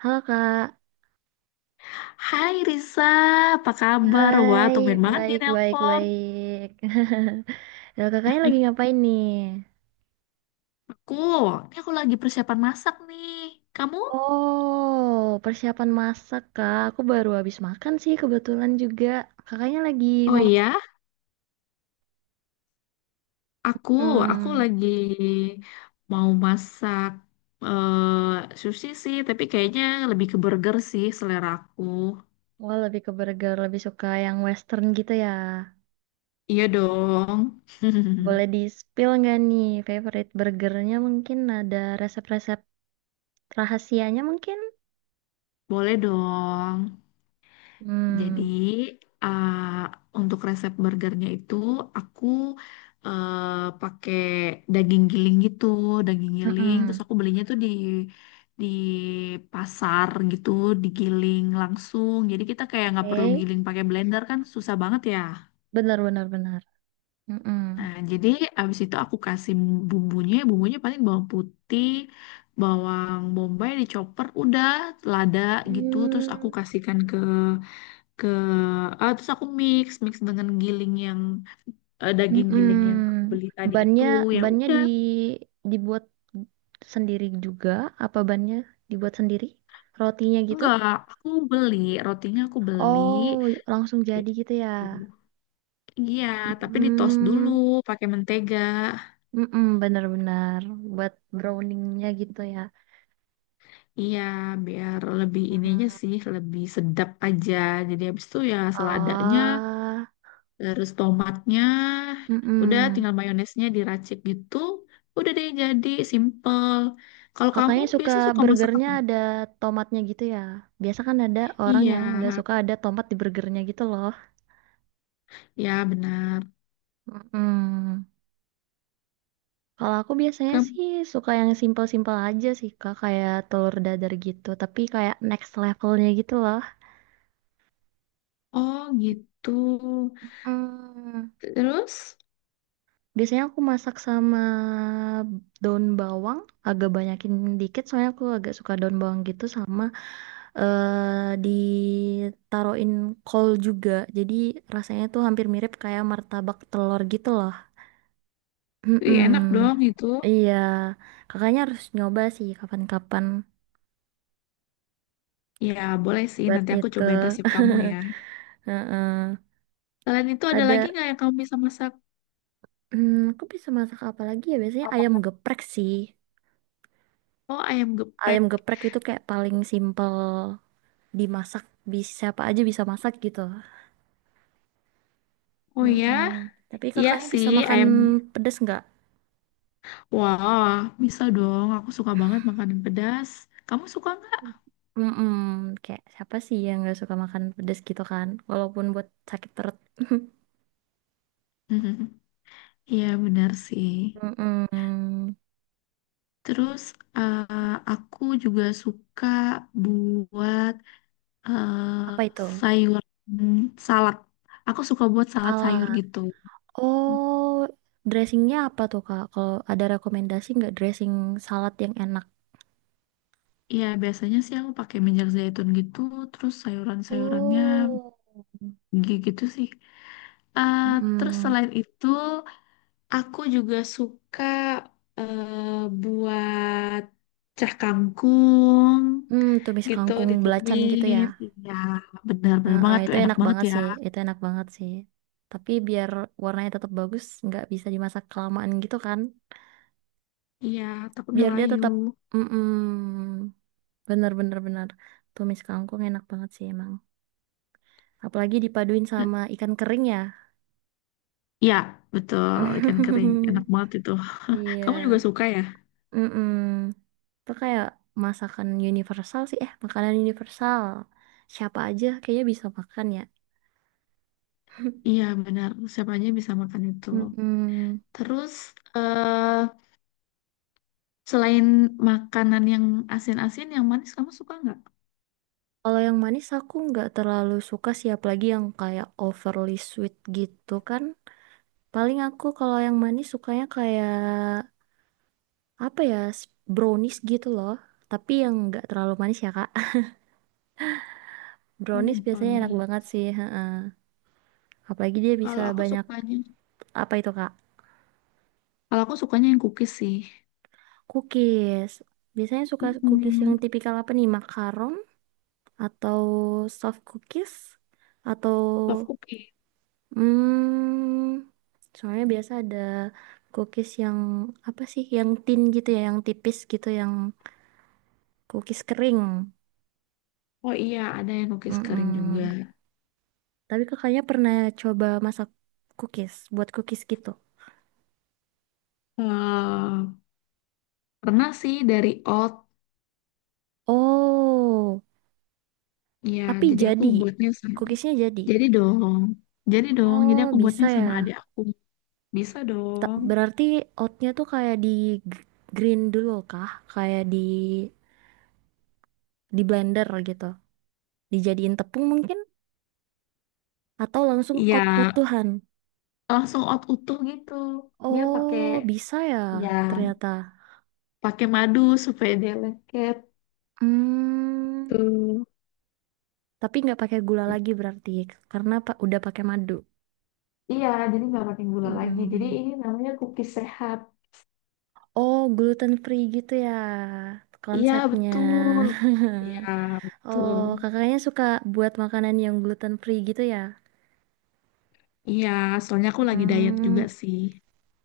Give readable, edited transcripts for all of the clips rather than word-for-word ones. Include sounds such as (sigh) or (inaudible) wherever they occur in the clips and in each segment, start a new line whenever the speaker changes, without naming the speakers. Halo Kak,
Hai Risa, apa kabar? Wah,
hai,
tumben banget nih
baik, baik,
nelpon.
baik. (laughs) Halo, kakaknya lagi ngapain nih?
Aku, ini aku lagi persiapan masak nih. Kamu?
Oh, persiapan masak Kak. Aku baru habis makan sih kebetulan juga. Kakaknya lagi
Oh
mau.
iya, aku, aku
hmm,
lagi mau masak eh sushi sih, tapi kayaknya lebih ke burger sih selera aku.
Wah, lebih ke burger, lebih suka yang western gitu ya.
Iya dong.
Boleh di-spill nggak nih favorite burgernya, mungkin ada resep-resep rahasianya mungkin?
(laughs) Boleh dong. Jadi
Hmm.
uh, untuk resep burgernya itu aku pakai daging giling gitu, daging giling. Terus
Mm-mm.
aku belinya tuh di pasar gitu, digiling langsung. Jadi kita kayak nggak perlu
Oke.
giling pakai blender kan susah banget ya.
Benar, benar, benar. Mm-mm.
Nah, jadi abis itu aku kasih bumbunya, bumbunya paling bawang putih, bawang bombay dicoper, udah lada gitu. Terus aku
Hmm.
kasihkan ke terus aku mix mix dengan giling yang daging giling yang aku
Mm-mm.
beli tadi itu
Bannya
ya
bannya
udah.
dibuat sendiri juga, apa bannya dibuat sendiri? Rotinya gitu?
Enggak, aku beli rotinya, aku beli
Oh, langsung jadi
gitu.
gitu ya.
Iya, tapi di toast dulu
Hmm,
pakai mentega.
mm-mm, benar-benar buat browningnya gitu ya.
Iya, biar lebih ini aja sih, lebih sedap aja. Jadi habis itu ya seladanya,
Ah.
terus tomatnya, udah
Mm-mm.
tinggal mayonesnya diracik gitu, udah deh jadi simple. Kalau kamu
Kakaknya suka
biasa suka masak
burgernya
apa?
ada tomatnya gitu ya. Biasa kan ada orang
Iya,
yang nggak suka ada tomat di burgernya gitu loh.
ya, benar.
Mm-mm. Kalau aku biasanya
Ke
sih suka yang simple-simple aja sih Kak, kayak telur dadar gitu, tapi kayak next levelnya gitu loh.
oh gitu.
Hmm,
Terus,
Biasanya aku masak sama daun bawang, agak banyakin dikit soalnya aku agak suka daun bawang gitu, sama ditaruhin kol juga. Jadi rasanya tuh hampir mirip kayak martabak telur gitu loh.
wih, enak
Mm-mm.
dong itu.
Iya, kakaknya harus nyoba sih kapan-kapan
Ya, boleh sih.
buat
Nanti aku cobain
itu.
resep kamu ya.
Heeh.
Selain itu ada lagi
Ada.
nggak yang kamu bisa masak?
Aku bisa masak apa lagi ya? Biasanya ayam
Apa?
geprek sih.
Oh, ayam
Ayam
geprek.
geprek itu kayak paling simple dimasak. Bisa, siapa aja bisa masak gitu.
Oh ya,
Mm-mm. Tapi
iya
kakaknya
sih
bisa makan
ayam.
pedas nggak?
Wah, bisa dong. Aku suka banget makanan pedas. Kamu suka nggak?
Mm-mm. Kayak siapa sih yang nggak suka makan pedas gitu kan? Walaupun buat sakit perut. (laughs)
(laughs) Iya, benar sih.
Mm-mm.
Terus aku juga suka buat eh
Apa itu?
sayur salad. Aku suka buat salad sayur
Salad.
gitu.
Oh, dressingnya apa tuh Kak? Kalau ada rekomendasi nggak dressing salad yang enak?
Ya biasanya sih aku pakai minyak zaitun gitu, terus sayuran-sayurannya
Oh.
gitu sih. Eh, Terus
Mm-mm.
selain itu, aku juga suka eh, buat cah kangkung
Tumis
gitu
kangkung belacan gitu ya.
ditumis. Iya, benar-benar
Nah, ah,
banget tuh,
itu
enak
enak
banget
banget
ya.
sih. Itu enak banget sih. Tapi biar warnanya tetap bagus, nggak bisa dimasak kelamaan gitu kan.
Iya, takut
Biar dia
ngelayu.
tetap, mm bener bener bener. Tumis kangkung enak banget sih emang. Apalagi dipaduin sama ikan kering ya.
Iya, betul. Ikan kering. Enak
(laughs)
banget itu. (laughs) Kamu juga
Iya.
suka ya?
Mm-mm. Itu kayak masakan universal sih. Eh, makanan universal. Siapa aja kayaknya bisa makan ya.
Iya, benar. Siapa aja bisa makan itu.
Mm-mm.
Terus, eh selain makanan yang asin-asin, yang manis kamu suka nggak?
Kalau yang manis aku nggak terlalu suka sih, apalagi yang kayak overly sweet gitu kan. Paling aku kalau yang manis sukanya kayak apa ya, brownies gitu loh. Tapi yang nggak terlalu manis ya Kak. (laughs)
Oh,
Brownies biasanya enak
brownie.
banget sih, heeh. Apalagi dia bisa
Kalau aku
banyak,
sukanya,
apa itu Kak?
kalau aku sukanya yang cookies sih.
Cookies. Biasanya suka cookies
Hmm,
yang tipikal apa nih? Makaron, atau soft cookies, atau
soft cookies.
Hmm, soalnya biasa ada cookies yang apa sih, yang thin gitu ya, yang tipis gitu, yang cookies kering.
Oh iya, ada yang cookies kering juga.
Mm-mm. Tapi kakaknya pernah coba masak cookies, buat cookies gitu.
eh Pernah sih dari oat.
Oh,
Ya,
tapi
jadi aku
jadi,
buatnya sama.
cookiesnya jadi.
Jadi dong. Jadi dong, jadi
Oh,
aku
bisa
buatnya sama adik
ya.
aku. Bisa dong.
Berarti oatnya tuh kayak di g- green dulu kah? Kayak di blender gitu. Dijadiin tepung mungkin? Atau langsung
Iya,
oat utuhan?
langsung out utuh gitu. Dia pakai
Oh, bisa ya
ya
ternyata.
pakai madu supaya dia lengket
Hmm,
tuh.
tapi nggak pakai gula lagi berarti, karena udah pakai madu.
Iya, jadi nggak pakai gula lagi. Jadi
Mm-mm.
ini namanya cookies sehat.
Oh, gluten free gitu ya
Iya,
konsepnya.
betul. Iya,
(laughs) Oh,
betul.
kakaknya suka buat makanan yang gluten free gitu ya?
Iya, soalnya aku lagi diet juga
Hmm,
sih.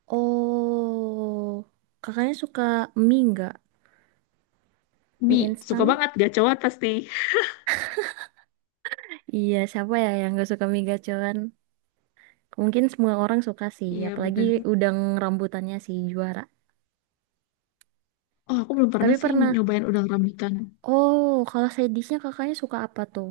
oh, kakaknya suka mie nggak? Mie
Mie, suka
instan?
banget gacor pasti.
Iya, siapa ya yang gak suka mie gacoan? Mungkin semua orang suka sih,
Iya,
apalagi
bener.
udang rambutannya sih juara.
Oh, aku belum pernah
Tapi
sih
pernah.
nyobain udang rambutan.
Oh, kalau sedisnya kakaknya suka apa tuh?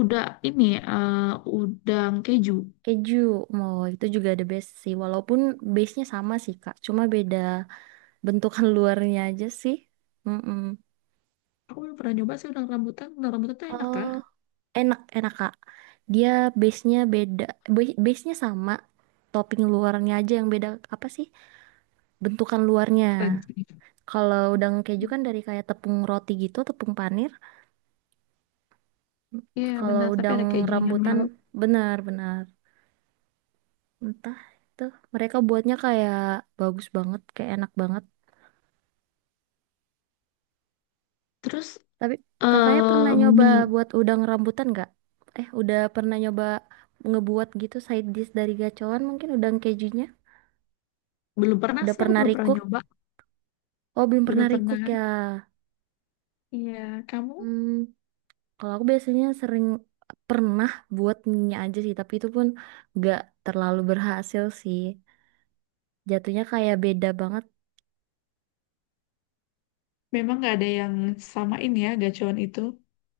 Udah ini, eh, udang keju.
Keju. Mau itu juga ada base sih. Walaupun base-nya sama sih, Kak. Cuma beda bentukan (laughs) luarnya aja sih. Mm-mm.
Aku belum pernah nyoba sih udang rambutan. Udang rambutan tuh enak
Oh,
kan?
enak, enak, Kak. Dia base-nya beda. Base-nya sama. Topping luarnya aja yang beda, apa sih? Bentukan luarnya.
Keren sih.
Kalau udang keju kan dari kayak tepung roti gitu, tepung panir.
Iya
Kalau
benar, tapi
udang
ada kejunya
rambutan,
Mel.
benar-benar. Entah itu mereka buatnya kayak bagus banget, kayak enak banget.
Terus
Tapi kakaknya pernah nyoba
mie,
buat udang rambutan nggak? Udah pernah nyoba ngebuat gitu side dish dari gacoan, mungkin udang kejunya?
belum pernah
Udah
sih, aku
pernah
belum pernah
recook?
nyoba,
Oh, belum
belum
pernah
pernah.
recook ya.
Iya, kamu
Hmm, Kalau aku biasanya sering pernah buat mie aja sih, tapi itu pun nggak terlalu berhasil sih. Jatuhnya kayak beda banget.
memang nggak ada yang samain ya gacuan itu.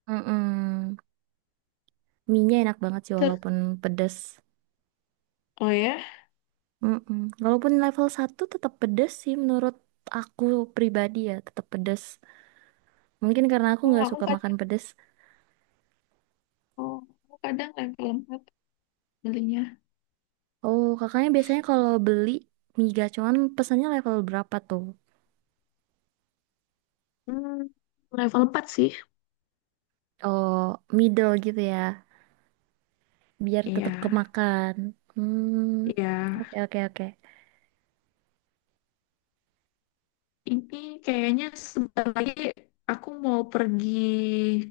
Mm-mm. Mie-nya enak banget sih
Ter
walaupun pedas.
oh ya,
Mm-mm. Walaupun level 1 tetap pedes sih menurut aku pribadi ya, tetap pedes. Mungkin karena aku
oh
nggak
aku
suka makan
kadang,
pedes.
oh aku kadang level 4 belinya.
Oh, kakaknya biasanya kalau beli mie gacoan pesannya level berapa tuh?
Hmm, level 4 sih.
Oh, middle gitu ya, biar
Iya,
tetap kemakan. Hmm,
iya.
oke, oke, oke.
Ini kayaknya sebentar lagi aku mau pergi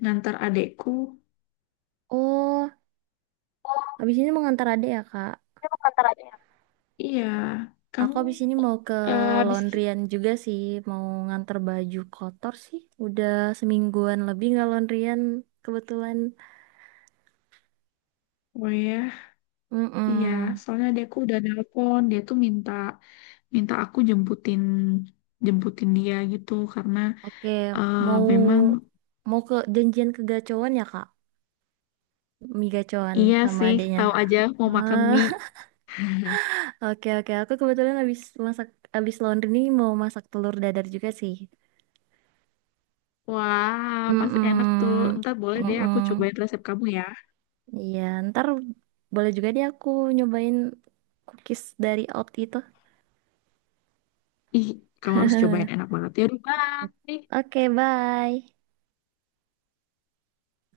ngantar adekku.
Oh,
Oh,
habis ini mau ngantar adek ya, Kak?
ini mau ngantar. Iya,
Aku
kamu
habis ini mau ke
eh, habis
laundryan juga sih, mau ngantar baju kotor sih. Udah semingguan lebih nggak laundryan kebetulan.
oh ya. Iya,
Mm-mm.
soalnya dia aku udah nelpon, dia tuh minta minta aku jemputin jemputin dia gitu karena
Oke,
eh,
mau
memang
mau ke janjian ke Gacoan ya, Kak? Mie Gacoan
iya
sama
sih,
adiknya.
tahu aja mau makan
Ah,
mie. (laughs)
(laughs) oke, oke. Aku kebetulan habis masak, habis laundry nih mau masak telur dadar juga sih.
Wah, pasti enak tuh.
Mm-mm.
Ntar boleh deh aku
Mm-mm.
cobain resep kamu ya.
Iya, ntar boleh juga deh aku nyobain cookies dari Out itu.
Ih, kamu harus cobain enak banget ya. Aduh, Bye.
Oke, bye.